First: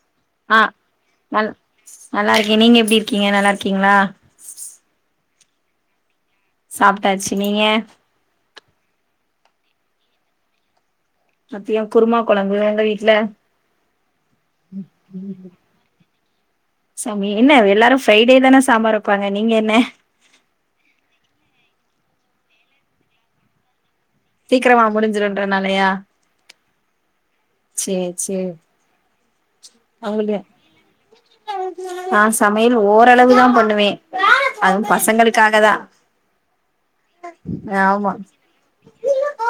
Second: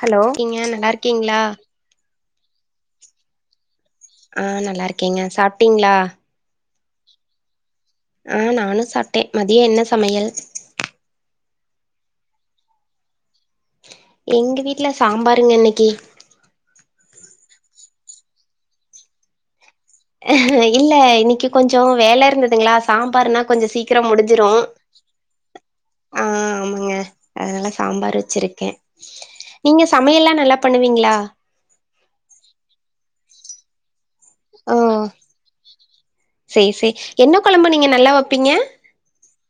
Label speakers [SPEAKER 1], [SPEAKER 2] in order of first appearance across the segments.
[SPEAKER 1] Hello எப்டி இருக்கீங்க நல்லாருக்கீங்களா
[SPEAKER 2] நல்லாருக்கேன் நீங்க எப்டி இருக்கீங்க நல்லாருக்கீங்களா
[SPEAKER 1] ஆ நல்லா இருக்கேங்க சாப்ட்டீங்களா
[SPEAKER 2] சாப்ட்டாச்சு நீங்க
[SPEAKER 1] ஆ நானு சாப்ட்டே மதிய என்ன சமையல்
[SPEAKER 2] மத்திய குருமா கொழம்பு உங்க வீட்ல
[SPEAKER 1] எங்க வீட்ல சாம்பாருங்க இன்னக்கி
[SPEAKER 2] சாமி என்ன எல்லாரு ஃப்ரைடே தானே சாம்பார் வைப்பாங்க நீங்க என்ன
[SPEAKER 1] இல்ல இன்னைக்கு கொஞ்சோ வேல இருந்ததுங்களா சாம்பார்ன்னா கொஞ்சோ சீக்கரோ முடிஞ்
[SPEAKER 2] சீக்கரமா முடிஞ்சிருன்றநாலயா
[SPEAKER 1] ஆ ஆமாங்க அதனால சாம்பார்
[SPEAKER 2] சேரி
[SPEAKER 1] வச்சிருக்கே நீங்க சமயெல்லா நல்லா பண்ணுவீங்ளா
[SPEAKER 2] ஆ சமையல் ஓரளவுதா பண்ணுவே
[SPEAKER 1] ஓ
[SPEAKER 2] அதுவு பசங்களுக்காக தா
[SPEAKER 1] சேரி சேரி என்ன கொழம்பு நீங்க நல்லா
[SPEAKER 2] ஆமா
[SPEAKER 1] வப்பீங்க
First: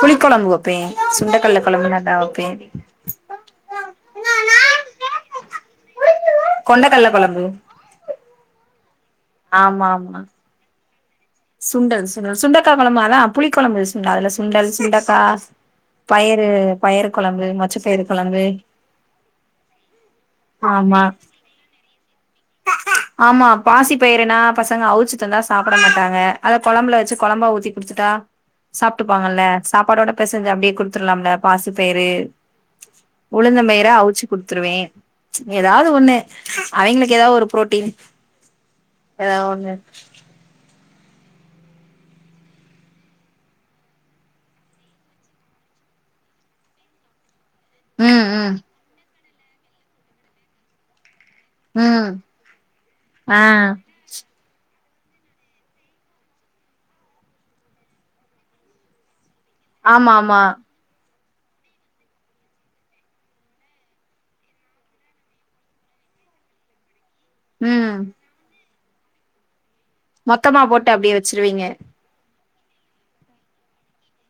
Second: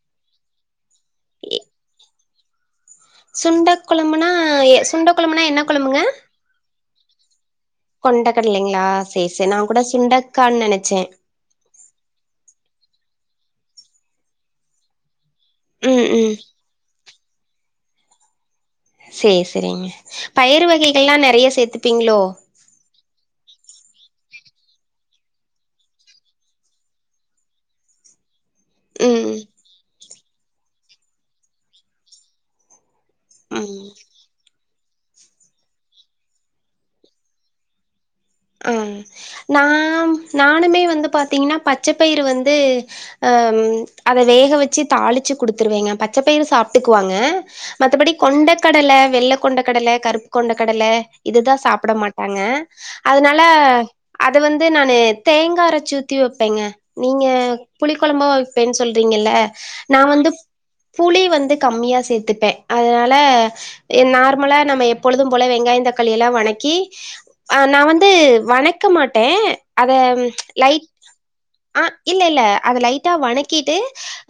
[SPEAKER 2] புளிக் கொழம்பு வப்பே சுண்டக்கல்ல கொழம்பு நல்லா வப்பே
[SPEAKER 1] சுண்ட கொழம்புனா சுண்ட கொழம்புனா என்ன கொழம்புங்க
[SPEAKER 2] கொண்ட கல்ல கொழம்பு
[SPEAKER 1] கொண்டக்கடலைங்களா செரி செரி நா கூட
[SPEAKER 2] ஆமா ஆமா
[SPEAKER 1] சுண்டக்கான்னு நெனச்சே
[SPEAKER 2] சுண்டல் சுண்டல் சுண்டக்கா கொழம்பு அதா புளி கொழம்பு சுண்டல் அதுல சுண்டல் சுண்டக்கா
[SPEAKER 1] ம் ம்
[SPEAKER 2] பயறு பயறு கொழம்பு மொச்சப்பயறு கொழம்பு
[SPEAKER 1] செரி செரிங்க பயரு
[SPEAKER 2] ஆமா
[SPEAKER 1] வகைகல்லா நெறய சேத்துப்பீங்களோ
[SPEAKER 2] ஆமா பாசி பயிருனா பசங்க அவுச்சி தந்தா சாப்ட மாட்டாங்க அத கொழம்புல வச்சு கொழம்பா ஊத்தி குடுத்துட்டா
[SPEAKER 1] ம்
[SPEAKER 2] சாப்ட்டுப்பாங்கல்ல சாப்பாடோட பெசெஞ்சு அப்டியே குடுத்துர்லாம்ல பாசி பயரு உழுந்த பயிர
[SPEAKER 1] ம்
[SPEAKER 2] அவுச்சு குடுத்துருவே ஏதாவது ஒண்ணு அவங்களுக்கு ஏதாவது ஒரு பு்ரோட்டீன்
[SPEAKER 1] ஆ நா நானுமே வந்து பாத்தீங்கன்னா பச்சப்பயிறு வந்து அ அத வேக வெச்சு தாளிச்சு குடுத்துருவேங்க பச்சப்பயிறு சாப்ட்டுக்குவாங்க மத்தபடி
[SPEAKER 2] ம்
[SPEAKER 1] கொண்ட
[SPEAKER 2] ம்
[SPEAKER 1] கடல வெள்ள கொண்ட கடல கருப்பு கொண்ட கடல இதுதா சாப்ட
[SPEAKER 2] ம்
[SPEAKER 1] மாட்டாங்க
[SPEAKER 2] ஆ
[SPEAKER 1] அதனால அத வந்து நானு தேங்கா அரச்சு ஊத்தி வெப்பங்க நீங்க புளி கொழம்பா வப்பேன்னு சொல்றீங்கல்ல நா
[SPEAKER 2] ஆமா
[SPEAKER 1] வந்து
[SPEAKER 2] ஆமா
[SPEAKER 1] புளி வந்து கம்மியா சேத்துப்பே அதனால நார்மலா நம்ம எப்பொழுது போல வெங்காய தக்காளி எல்லா வணக்கி ஆ நா
[SPEAKER 2] ம்
[SPEAKER 1] வந்து வணக்க மாட்டே அத
[SPEAKER 2] மொத்தமா
[SPEAKER 1] லைட்
[SPEAKER 2] போட்டு அப்டியே வச்சிருவீங்க
[SPEAKER 1] ஆ இல்ல இல்ல அத லைட்டா வணக்கிட்டு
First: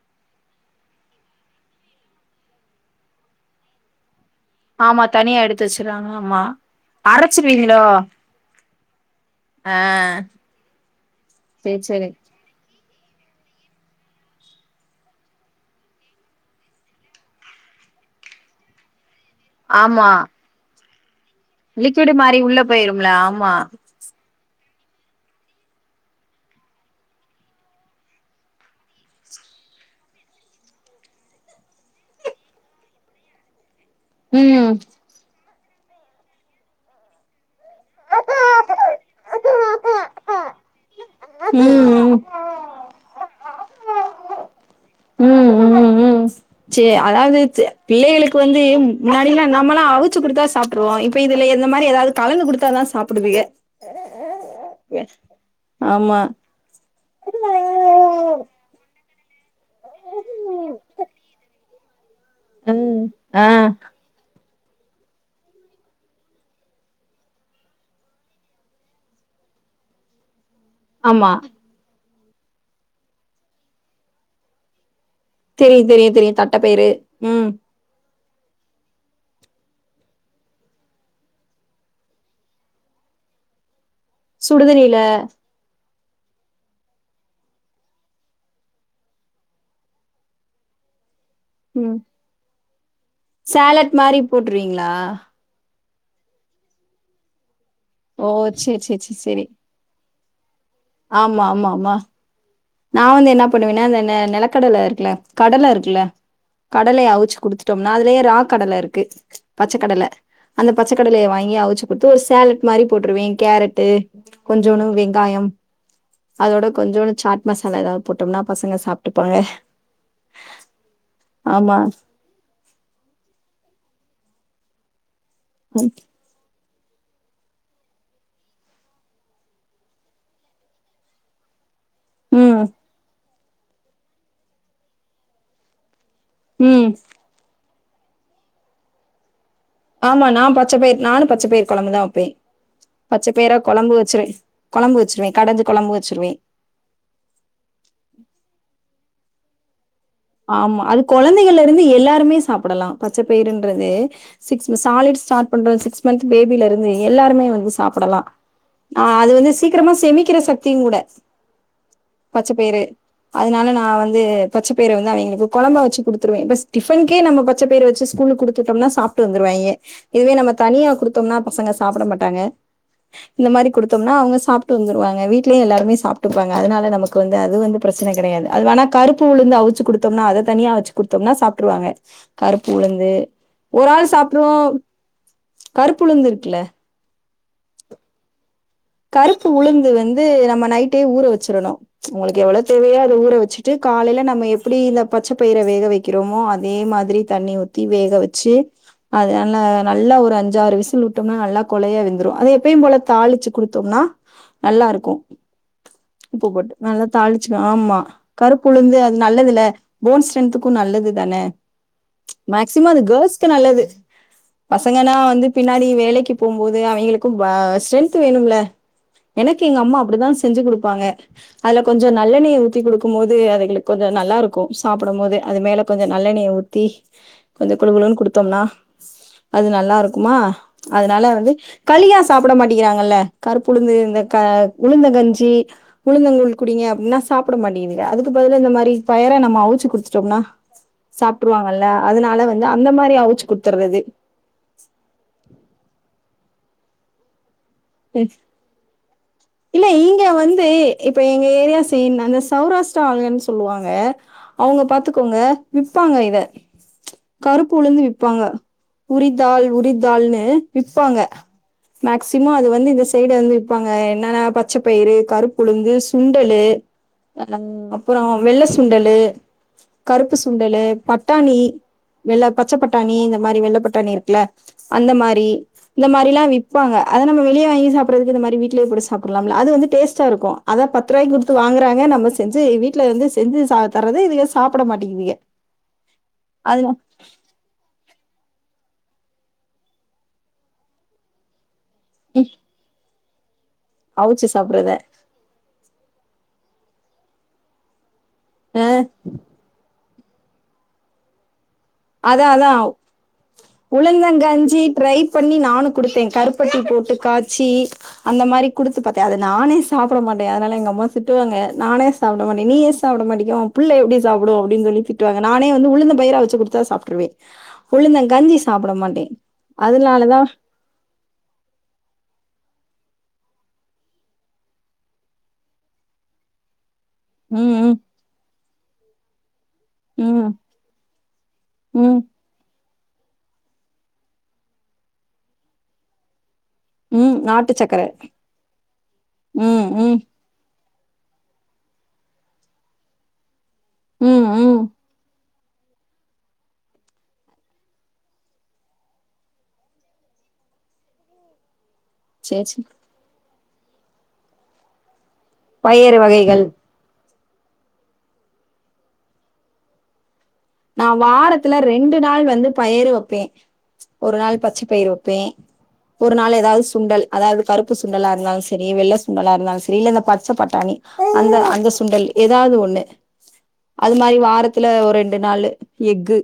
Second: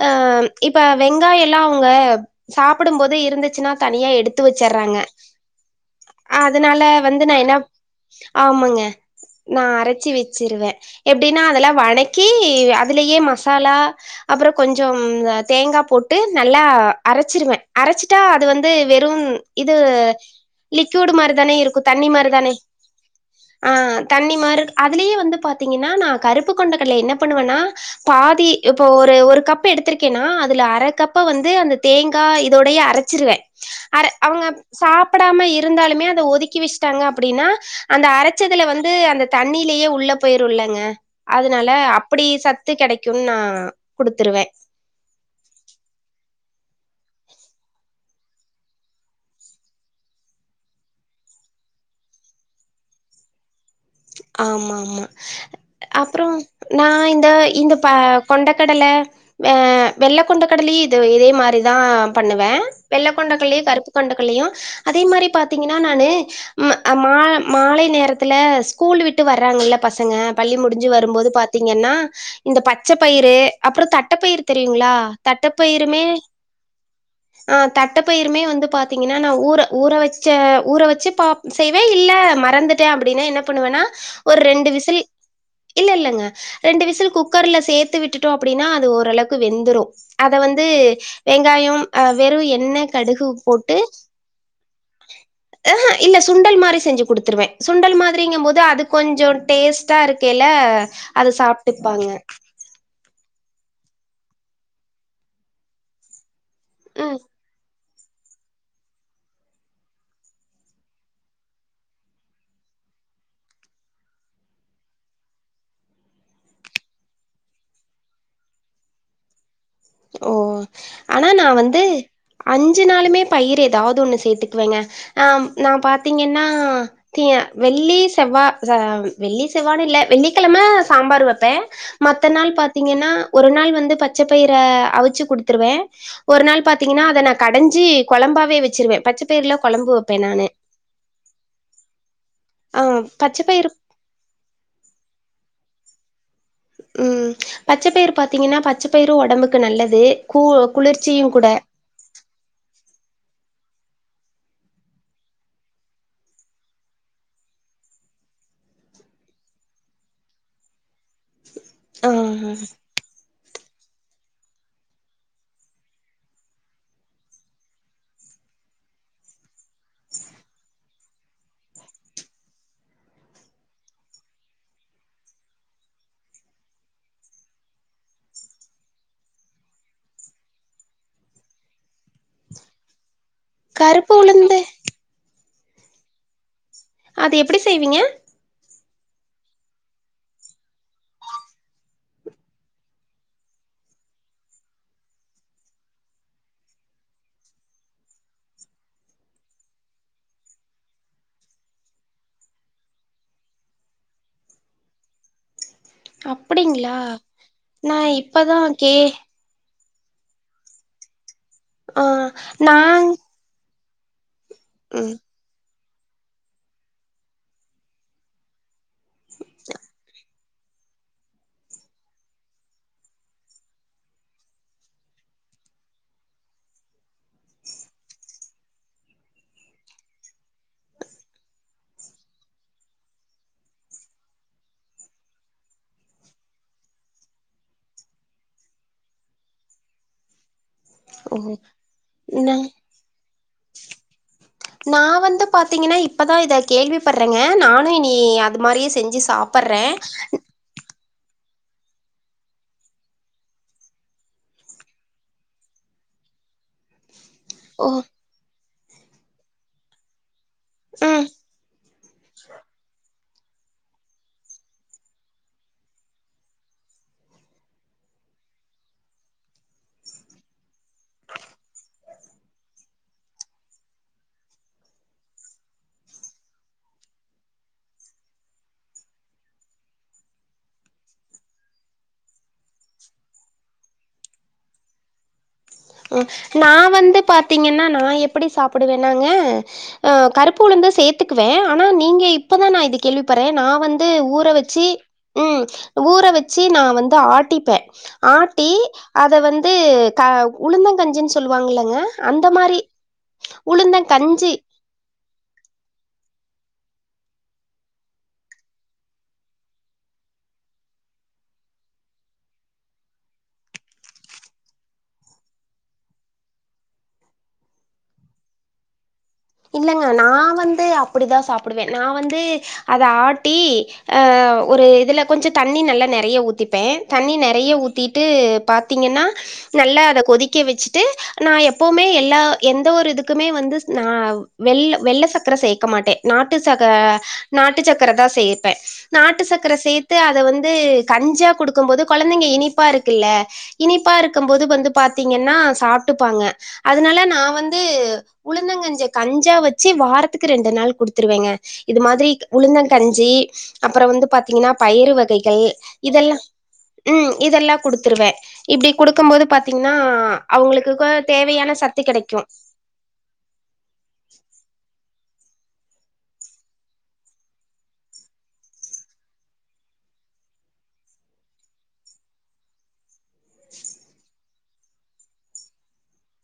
[SPEAKER 1] ஆ இப்ப வெங்காயலா அவங்க சாப்பிடும் போது இருந்துச்சுன்னா தனியா எடு த்து வச்சர்றாங்க
[SPEAKER 2] ஆமா தனியா எடுத்து வச்சுறாங்க ஆமா
[SPEAKER 1] அதனால வந்து நா என்ன
[SPEAKER 2] அரைச்சிருவீங்களோ
[SPEAKER 1] ஆமாங்க நா
[SPEAKER 2] ஆ
[SPEAKER 1] அரைச்சி வச்சிருவே எப்படின்னா அதெல்லா
[SPEAKER 2] சேரி சேரி
[SPEAKER 1] வணக்கி அதுலயே மசாலா அப்பறோ கொஞ்சம் தேங்கா போட்டு நல்லா அரைச்சிருவே அரைச்சிட்டா அது வந்து வெறும் இது
[SPEAKER 2] ஆமா
[SPEAKER 1] லிக்யூடு மாரிதானே இருக்கும் தண்ணி
[SPEAKER 2] லிக்விடு மாரி
[SPEAKER 1] மாரிதானே
[SPEAKER 2] உள்ள போயிரும்ல ஆமா
[SPEAKER 1] தண்ணி மாரி அதுலயே வந்து பாத்தீங்கன்னா நா கருப்பு கொண்ட கடலய என்ன பண்ணுவேன்னா பாதி இப்ப ஒரு ஒரு கப்பு எடுத்திருக்கேன்னா அதுல அரைக்கப்ப வந்து அந்த தேங்க் கா இதோடையே அரச்சிருவே அர அவங்க
[SPEAKER 2] ம்
[SPEAKER 1] சாப்பிடாம இருந்தாலுமே அத ஒதுக்கி வச்சுட்டாங்க அப்படின்னா அந்த அரச்சதுல வந்து அந்த தண்ணிலயே உள்ள போயிருல்லங்க அதனால
[SPEAKER 2] ம்
[SPEAKER 1] அப்படி சத் த்து கெடைக்குன்னு நா குடுத்துருவே
[SPEAKER 2] ம் ம் ம் சரி அதாவது பிள்ளைகளுக்கு வந்து முன்னாடில்லாம் நம்மளாம் அவிச்சு குடுத்தா சாப் ருவோ இப்ப இதுல இந்தமாரி ஏதாவது கலந்து குடுத்தாதா சாப்பிடுதுங்க
[SPEAKER 1] ஆமா ஆமா
[SPEAKER 2] ஆமா
[SPEAKER 1] அப்பறோ நா இந்த இந்த ப கொண்ட கடல ஆ வெள்ள கொண்ட கடலயும் இது இதே மாரிதா பண்ணுவே
[SPEAKER 2] ம்
[SPEAKER 1] வெள்ள
[SPEAKER 2] ஆ
[SPEAKER 1] கொண்டகல்லயு கருப்பு கொண்டகல்லயு அதே மாரி பாத்தீங்கன்னா நானு ம் அ மால மாலை நேரத்துல ஸ்கூல் விட்டு வர்ராங்கல்ல பசங்க பள்ளி முடிஞ்சி வரும்போது
[SPEAKER 2] ஆமா
[SPEAKER 1] பாத்தீ ங்கன்னா இந்த பச்ச பயிறு அப்பறோ தட்டப்பயிறு தெரியுங்களா
[SPEAKER 2] தெரியும்
[SPEAKER 1] தட்டப்பயிருமே
[SPEAKER 2] தெரியும் தெரியும் தட்டப்பயிறு. ம்.
[SPEAKER 1] ஆ தட்டப்பயிருமே வந்து பாத்தீங்கன்னா நா ஊற ஊற வச்ச ஊற வச்சு பா செய்வே இல்ல மறந்து ட்டே அப்டினா என்ன பண்ணுவேன்னா ஒர் ரெண்டு விசில்
[SPEAKER 2] சுடுதண்ணீல
[SPEAKER 1] இல்ல இல்லங்க ரெண்டு விசில் குக்கர்ல சேத்து விட்டுட்டோ அப்டினா அது ஓரளவ்க்கு வெந்துரு அத வந்து வெங்காயம்
[SPEAKER 2] ம்.
[SPEAKER 1] அ வெறும் எண்ண கடுஹு போட்டு
[SPEAKER 2] போட்ருவீங்ளா
[SPEAKER 1] ஆஆ இல்ல சுண்டல் மாரி செஞ்சி குடுத்துருவே சுண்டல்
[SPEAKER 2] ஓ!
[SPEAKER 1] மாதிரிங்க போது
[SPEAKER 2] சரி,
[SPEAKER 1] அது
[SPEAKER 2] சரி, சரி,
[SPEAKER 1] கொஞ்சோ
[SPEAKER 2] சரி.
[SPEAKER 1] டேஸ் ட்டா இருக்கைல அது சாப்ட்டுப்பாங்க
[SPEAKER 2] நா வந்து என்னா பண்ணுவேனா அந்த நெ நெலக்கடல இருக்குல்ல கடல இருக்குல்ல
[SPEAKER 1] ம்.
[SPEAKER 2] கடலைய அவிச்சு குடுத்து ட்டோம்னா அதுலயே ரா கடல இருக்கு பச்சக்கடல அந்த பச்சக்கடலைய வாங்கி அவிச்சு குட்த்து ஒரு சேலட் மாரி போட்ருவே கேரட்டு கொஞ்சோணு வெங்காயம் அதோட கொஞ்சோணு சாட் மசாலா எதாவ்து போட்டம்னா பசங்க சாப்ட்டுப்பாங்க
[SPEAKER 1] ஓ ஆனா நா
[SPEAKER 2] ஆமா.
[SPEAKER 1] வந்து அஞ்சு நாளுமே பயிர் எதாவ்து ஒன்னு சேத்திக்குவேங்க ஆ நா
[SPEAKER 2] ம்,
[SPEAKER 1] பாத்தீங்கன்னா திய வெள்ளி, செவ்வா சா வெள்ளி செவ்வானு இல்ல வெள்ளிக்கெழம சாம்பாரு வெப்பே மத்த நாள்
[SPEAKER 2] ம்,
[SPEAKER 1] பாத்தீங்கன்னா ஒரு நாள் வந்து பச்ச பயிற அவிச்சு குடுத்துருவே ஒரு நாள்
[SPEAKER 2] ம்.
[SPEAKER 1] பாத்தீங்கன்னா அத நா கடஞ்சி கொழம்பாவே வெச்சிருவே பச்ச பயிறுல கொழம்பு வப்பே
[SPEAKER 2] ஆமா நா
[SPEAKER 1] நானு
[SPEAKER 2] பச்ச பயிற் நானு பச்ச பயிற் கொழம்புதா வெப்பே
[SPEAKER 1] ஆ
[SPEAKER 2] பச்ச பயிற
[SPEAKER 1] பயிறு
[SPEAKER 2] கொழம்பு வச்சிருவே கொழம்பு வச்சிருவே கடஞ்சி கொழம்பு வச்சுருவே
[SPEAKER 1] ம் பச்சப்பயிறு பாத்தீங்கன்னா பச்சப்பயிறு ஒடம்புக்கு நல்லது கூ
[SPEAKER 2] ஆமா அது
[SPEAKER 1] குளிர்ச்சியு கூட
[SPEAKER 2] கொழந்தைகள்லிருந்து எல்லாருமே சாப்பிடலா பச்சப்பயறுன்றது சிக்ஸ் மஸ் சாலிட் ஸ்டாட் பண்ற சிக்ஸ் மன்த்து பேபிலருந்து எல்லாருமே வந்து சாப்பிடலா ஆ அது வந்து சீக்கிரமா செமிக்கிற சக்தியுங்கூட
[SPEAKER 1] ஆ
[SPEAKER 2] பச்ச பயறு அதுனால நா வந்து பச்ச பயிற வந்து அவிங்ளுக்கு கொழம்பா வச்சு குடுத்துருவே பெஸ் டிஃபன்கே நம்ம பச்ச பயற வச்சு ஸ்கூலுக் குடுத்து உட்டம்னா சாப்ட்டு வந்துருவாய்ங்க இதுவே நம்ம தனியா குடுத்தம்னா பசங்க சாப்பட மாட்டாங்க இந்த மாரி குடுத்தம்னா அவங்க சாப்ட்டு வந்துருவாங்க வீட்லயு எல்லாருமே சாப்ட்டுப்பாங்க அதுனால நமக் கு வந்து அது வந்து பிரச்சன கெடயாது அது வேணா கருப்பு உழுந்த அ விச்சு குடுத்தம்னா அத தனியா அவிச்சு குடுத்தம்னா சாப்ட்ருவாங்க கருப்பு உளுந்து ஒராள்
[SPEAKER 1] கருப்பு
[SPEAKER 2] சாப்ட்ருவோ
[SPEAKER 1] உளுந்து
[SPEAKER 2] கருப்புழுந்து இருக்குல்ல
[SPEAKER 1] அது எப்டி செய்வீங்க
[SPEAKER 2] கருப்பு உளுந்து வந்து நம்ம நைட்டே ஊற வெச்சிரணு உங்களுக்கு எவ்ளோ தேவையோ அத ஊற வச்சுட்டு காலைல நம்ம எப்பிடி இந்த பச்ச பயிற வேக வெக் கிறமோ அதே மாதிரி தண்ணி ஊத்தி வேக வச்சி அதுனால நல்லா ஒரு அஞ்சாறு விசில்வுட்டம்னா நல்லா கொழய வெந்துரு அத எப்பயும் போல தாளிச்சு குடுத்தம்னா நல்லாருக்கு உப்பு போட்டு
[SPEAKER 1] அப்டிங்களா
[SPEAKER 2] நல்லா தாளிச்சுருவே
[SPEAKER 1] நா
[SPEAKER 2] ஆமா
[SPEAKER 1] இப்பதா
[SPEAKER 2] கருப்பு
[SPEAKER 1] கே
[SPEAKER 2] உளுந்து அது நல்லதில்ல போன் ஸ்ட்ரென்த்துக்கு நல்லது தான
[SPEAKER 1] ஆ நா
[SPEAKER 2] மேக்சிமோ அது கேள்ஸ்க்கு நல்லது பசங்கனா
[SPEAKER 1] ம்
[SPEAKER 2] வந்து பின்னாடி வேலைக்கு போம்போது அவிங்களுக்கு பா ஸ்ட்ரென்த்து வேணுமில்ல எனக்கு எங்க அம்மா அப்படிதா செஞ்சு குடுப்பாங்க அதுல கொஞ்சோ நல்லெண்ணய ஊத்தி குடுக்கும் போது அதுகளுக் கொஞ்ச நல்லாருக்கு சாப்புடும்போது அது மேல கொஞ்ச நல்லெண்ணய ஊத் த்தி கொஞ்சோ குலு குலுன்னு குடுத்தோம்னா அது நல்லா இருக்குமா அதனால வந்து களியா சாப்பட மாட் டிகிறாங்கல்ல கருப்புளுந்து இந்த க உளுந்த கஞ்சி உழுந்தங்குழ் குடிங்க அப்டின்னா சாப்பட மாட்டிதுங்க அதுக்கு பதிலா இந்த மாரி பயரா நம்ம அவுச்சு குடுத்துட்டோம்னா
[SPEAKER 1] உ
[SPEAKER 2] சாப்ட்ருவாங்கல்ல அதனால வந்து அந்த மாரி அவுச்சு குடுத்துடுறது
[SPEAKER 1] நா வந்து பாத்தீங்கன்னா இப்பதா இத கேள்வி படுறேங்க நானு இனி அது மாரியே செஞ்சு சாப்பட்றே
[SPEAKER 2] இல்ல ஈங்க வந்து இப்ப எங்க ஏரியா செய்டு அந்த சௌரா ஷடால்ன்னு சொல்லுவாங்க அவுங்க பாத்துக்கோங்க விப்பாங்க இத
[SPEAKER 1] ஓ
[SPEAKER 2] கருப்புலந்து விப்பாங்க உரிதாள் உரிதள்ன்னு விப்பாங்க
[SPEAKER 1] ம்
[SPEAKER 2] மேக்சிமோ அது வந்து இந்த சைடு வந்து விப்பாங்க என்னான்னா பச்சப்பயிறு கருப்புளுந்து சுண்டலு அ அப்புறோ வெள்ள சுண்டலு கருப்பு சுண்டலு பட்டாணி வெள்ளா பச்ச பட்டாணி இந்த மாரி வெள்ள பட்டாணி இருக்குல அந்த மாரி இந்த மாரிலா விப்பாங்க அத நம்ம வெளிய வாங்கி சாப்பறதுக்கு இந்த மாரி வீட்லயே கூட ச சாப்டலாம்ல அது வந்து டேஸ்ட்டா இருக்கு அத பத்து ரூவாய கொடுத்து வாங்குறாங்க நம்ம செஞ்சு வீட்ல வந்து செஞ்சு தர்றத இதுக சாப்பிட மாட்டங்கீதுக
[SPEAKER 1] நா வந்து பாத்தீங்கன்னா நா எப்படி சாப்பிடுவேனாங்க அ கருப்பு உளுந்து சேத்துக்குவே ஆனா நீங்க
[SPEAKER 2] ம்
[SPEAKER 1] இப்பதா நா இது கேள்விப்படுறே நா வந்து ஊற
[SPEAKER 2] அவுச்சு
[SPEAKER 1] வச்சு
[SPEAKER 2] சாப்புட்றத
[SPEAKER 1] ம் ஊற வச்சி நா வந்து ஆட்டிப்பே ஆட்டி
[SPEAKER 2] அ
[SPEAKER 1] அத வந் து க உளுந்தங்கஞ்சின்னு சொல்லுவாங்கில்லங்க
[SPEAKER 2] அதா அதா உளுந்தங்கஞ்சி ட்ரைப் பண்ணி நானு கொடுத்தே கருப்பட்டி போட்டு காய்ச்சி அந்த மாரி குடுத்து பாத்தே அத நானே சாப்பட மாட்டே அதனால எங்க அம்மா திட்டுவாங்க நானே சாப்பிட மாட்ட நீ ஏ சாப்டமாட்டிகே ஒ புள்ள எப்டி சாப்டு அப்டின்னு சொல்லி திட்டுவாங்கா நானே வந்து உழுந்த பயரா அவிச்சி கொடு த்தா சாப்ட்ருவே உழுந்த கஞ்சி சாப்பிட மாட்டே
[SPEAKER 1] இல்லங்க நா வந்து அப்படி தா சாப்பிடுவே நா வந்து அத ஆட்டி அ ஒரு இதுல கொஞ்சோ தண்ணி நல்லா நெறைய ஊத்திப்பே தண்ணி நெறைய
[SPEAKER 2] ம்
[SPEAKER 1] ஊத்திட்டு பாத்திங்கன்னா நல்லா அத
[SPEAKER 2] ம்
[SPEAKER 1] கொதிக்க வச்சுட்டு நா எப்பவுமே
[SPEAKER 2] ம்
[SPEAKER 1] எல்லா எந்த ஒரு இதுக்குமே வந்து ந வெள்ள வெள்ள சர்க்கர சேக்க மாட்டே நாட்டு சர்க்கர நாட்டு சக்கர தா சேப்பே நாட்டு சர்க்கர
[SPEAKER 2] ம்
[SPEAKER 1] சேத்து
[SPEAKER 2] ம்
[SPEAKER 1] அத வந்து கஞ்சா குடுக்கும் போது குழந்தைங்க இனிப்பா இருக்குல்ல இனிப்பா
[SPEAKER 2] ம்
[SPEAKER 1] இருக்கும்போது
[SPEAKER 2] ம்
[SPEAKER 1] வந்து பாத்திங்கன்னா சாப்ட்டுப்பாங்க அதனால நா வந்து உளுந்தங்கஞ்ச கஞ்சா வச்சு வாரத்துக்கு ரெண்டு நாள் குடுத்துருவேங்க இது மாதிரி
[SPEAKER 2] சேரி
[SPEAKER 1] உளுந்த
[SPEAKER 2] சேரி
[SPEAKER 1] கஞ் சி அப்புறோ வந்து பாத்தீங்கன்னா பயிரு வகைகள்
[SPEAKER 2] பயறு
[SPEAKER 1] இதெல்லா
[SPEAKER 2] வகைகள்
[SPEAKER 1] ம் இதெல்லா குடுத்துருவே இப்டி குடுக்கும் போது பாத்தீங்கன்னா அவுங்களுக்கு கோ தேவையான சத்து கெடைக்கு
[SPEAKER 2] பயிரு வைப்பே ஒரு நாள் பச்சை பயிரு வைப்பே ஒரு நாள் ஏதாவது சுண்டல் அதாவது கருப்பு சுண்டலா இருந்தாலு செரி வெள்ள சுண்டலா இருந்தாலு செரி இல்ல அந்த பச்ச பட்டாணி அந்த அந்த சுண்டல் ஏதாவது ஒண்ணு அது மாரி வாரத்துல ஒரு ரெண் டு நாளு எக்கு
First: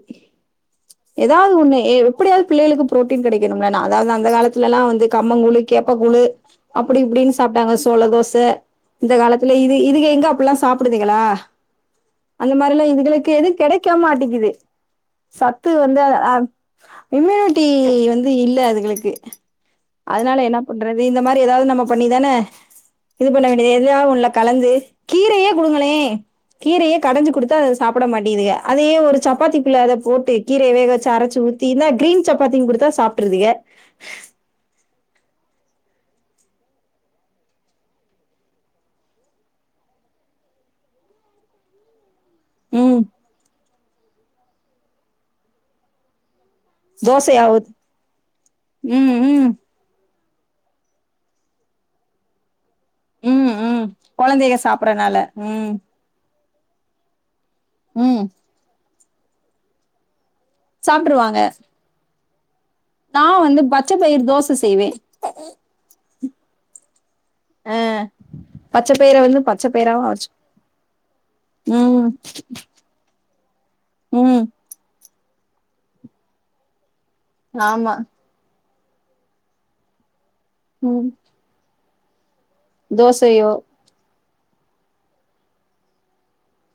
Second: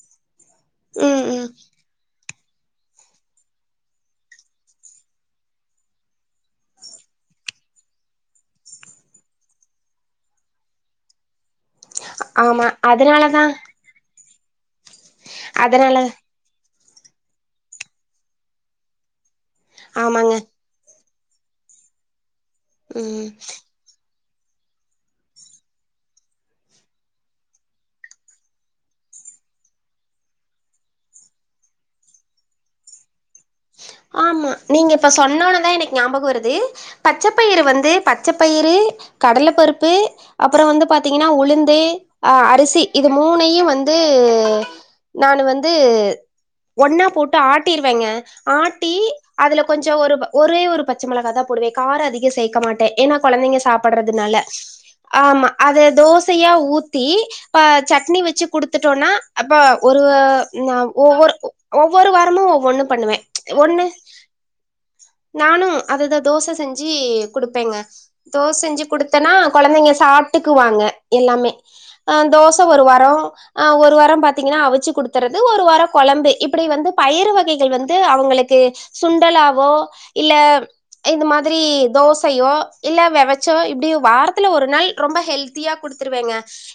[SPEAKER 1] ம் ம்
[SPEAKER 2] ஏதாவது ஒண்ணு ஏ எப்படியாவது பிள்ளைகளுக்கு ப்ரோட்டீன் கடைக்கணும்ல அதாவது அந்த காலத்துலா வந்து கம்மங்கூழு கேப்பகூழு அப்டி இப்டின்னு சாப்ட்டாங்க சோள தோச இந்த காலத்துல இது இதுக எங்க அப்புல்லாம் சாப்டுதுகளா அந்த
[SPEAKER 1] ஆமா
[SPEAKER 2] மாரில்லா இதுகளுக்கு
[SPEAKER 1] அதனாலதா
[SPEAKER 2] எதுவு கெடைக்க மாட்டேக்குது சத்து
[SPEAKER 1] அதனால
[SPEAKER 2] வந்து அம் இம்யூனிட்டி வந்து இல்ல அதுங்களுக்கு
[SPEAKER 1] ஆமாங்க
[SPEAKER 2] அதனால என்ன பண்றது இந்த மாரி எதாவ்து நம்ம பண்ணிதானே
[SPEAKER 1] ம்
[SPEAKER 2] இது பண்ண வேண்டியது எதுலயா ஒன்னுல கலந்து கீரையே குடுங்களே கீரையே கடைஞ்சு குடுத்தா அத சாப்ட மாட்டியதுக அதே ஒரு சப்பாத்திக்குள்ள அத போட்டு கீரை வேக வச்ச அரச்சு ஊத்தி இந்தா கிரீன் சப்பாத்தினு குடுத்தா சாப்ட்ருதுக
[SPEAKER 1] ஆமா நீங்க இப்போ சொன்னோனதா எனக்கு நியாபகம் வருது பச்சப்பயிறு வந்து பச்சப்பயிறு கடலப்பருப்பு அப்பறோ வந்து பாத்தீங்கன்னா உளுந்து ஆ அரிசி
[SPEAKER 2] ம்
[SPEAKER 1] இது மூனையு வந்து நான் வந்து ஒன்னா போட்டு
[SPEAKER 2] தோசையா ஊத்
[SPEAKER 1] ஆட்டிருவாங்க ஆட்டி
[SPEAKER 2] ம் ம்
[SPEAKER 1] அதுல கொஞ்சொ ஒரு ஒரே ஒரு பச்ச மொளகாதா போடுவே காரோ அதிகோ சேக்க மாட்டே ஏனா
[SPEAKER 2] ம்
[SPEAKER 1] கொழந்தைங்க
[SPEAKER 2] ம்
[SPEAKER 1] சாப்படுறதுனால
[SPEAKER 2] கொழந்தைக சாப்டறனால
[SPEAKER 1] ஆமா
[SPEAKER 2] ம்
[SPEAKER 1] அத தோசையா ஊத்தி ப்ப சட்னி
[SPEAKER 2] ம்
[SPEAKER 1] வச்சு குடுத்துட்டோனா அப்ப ஒரு ந ஒவ்வொரு
[SPEAKER 2] சாப்ட்ருவாங்க
[SPEAKER 1] ஒ ஒவ்வொரு வாரமு ஒவ்வொன்னு பண்ணுவே
[SPEAKER 2] நா வந்து
[SPEAKER 1] ஒன்னு
[SPEAKER 2] பச்ச பயிர் தோச செய்வே
[SPEAKER 1] அதுதா தோச செஞ்சு
[SPEAKER 2] ஆ
[SPEAKER 1] குடுப்பேங்க தோச செஞ்சு
[SPEAKER 2] பச்ச பயிர
[SPEAKER 1] குடுத்தன்னா
[SPEAKER 2] வந்து பச்ச
[SPEAKER 1] கொழந்தைங்க
[SPEAKER 2] பயிராவு அவிச்சு
[SPEAKER 1] சாப்ட்டுக்குவாங்க எல்லாமே
[SPEAKER 2] ம்
[SPEAKER 1] அ தோச ஒரு வாரோ ஆ ஒரு வாரோ
[SPEAKER 2] ம்
[SPEAKER 1] பாத்தீங்கன்னா அவிச்சு குடுத் துறது ஒரு வாரோ கொழம்பு இப்டி வந்து பயிறு வகைகள் வந்
[SPEAKER 2] ஆமா
[SPEAKER 1] அவங்களுக்கு சுண்டலாவோ இல்ல
[SPEAKER 2] ம்
[SPEAKER 1] இந்த மாதிரி தோசையோ இல்ல
[SPEAKER 2] தோசையோ
[SPEAKER 1] வெவச்சோ இப்டி வாரத்துல ஒரு நாள் ரொம்ப ஹெல்த்தியா குடுத்துருவேங்க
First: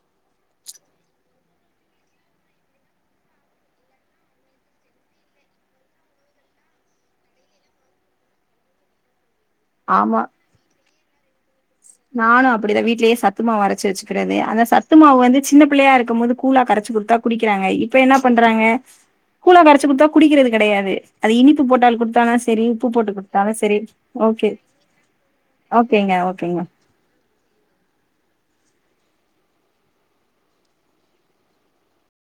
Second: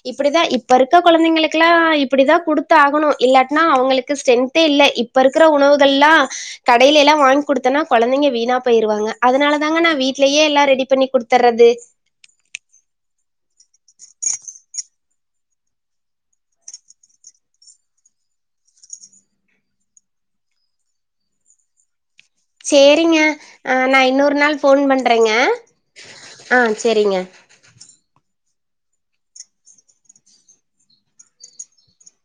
[SPEAKER 1] இப்டிதா இப்ப இருக்க கொழந்தைங்களுக்கெல்லா இப்டிதா குடுத்து ஆகணு இல்லாட்னா அவங்களுக்கு ஸ்ட்ரென்த்தே இல்ல இப் ப்ப இருக்கிற உணவுகள்லா கடைலேல்லா வாங்கி குடுத்தன்னா கொழந்தைங்க வீணா போயிருவாங்க அதனால தாங்க நா
[SPEAKER 2] ஆமா
[SPEAKER 1] வீட்லயே எல்லா ரெடி பண்ணி குடுத்தர்றது
[SPEAKER 2] நானு அப்டிதா வீட்லயே சத்துமாவு அரச்சு வச்சுக்கிறது அந்த சத்து மாவு வந்து சின்ன புள்ளையா இருக்கும் போது கூழா கரைச்சு குடுத்தா குடிக்கிறாங்க இப்ப என்ன பண்றாங்க கூழா கரைச்சி குடுத்தா குடிக்கிறது கெடையாது அது இனிப்பு போட்டால் குடுத்தாங்க
[SPEAKER 1] சேரிங்க அ நா இன்னொரு நாள் ஃபோன் பண்றேங்க
[SPEAKER 2] ஓகேங்க
[SPEAKER 1] ஆ
[SPEAKER 2] ஓகேங்க
[SPEAKER 1] செரிங்க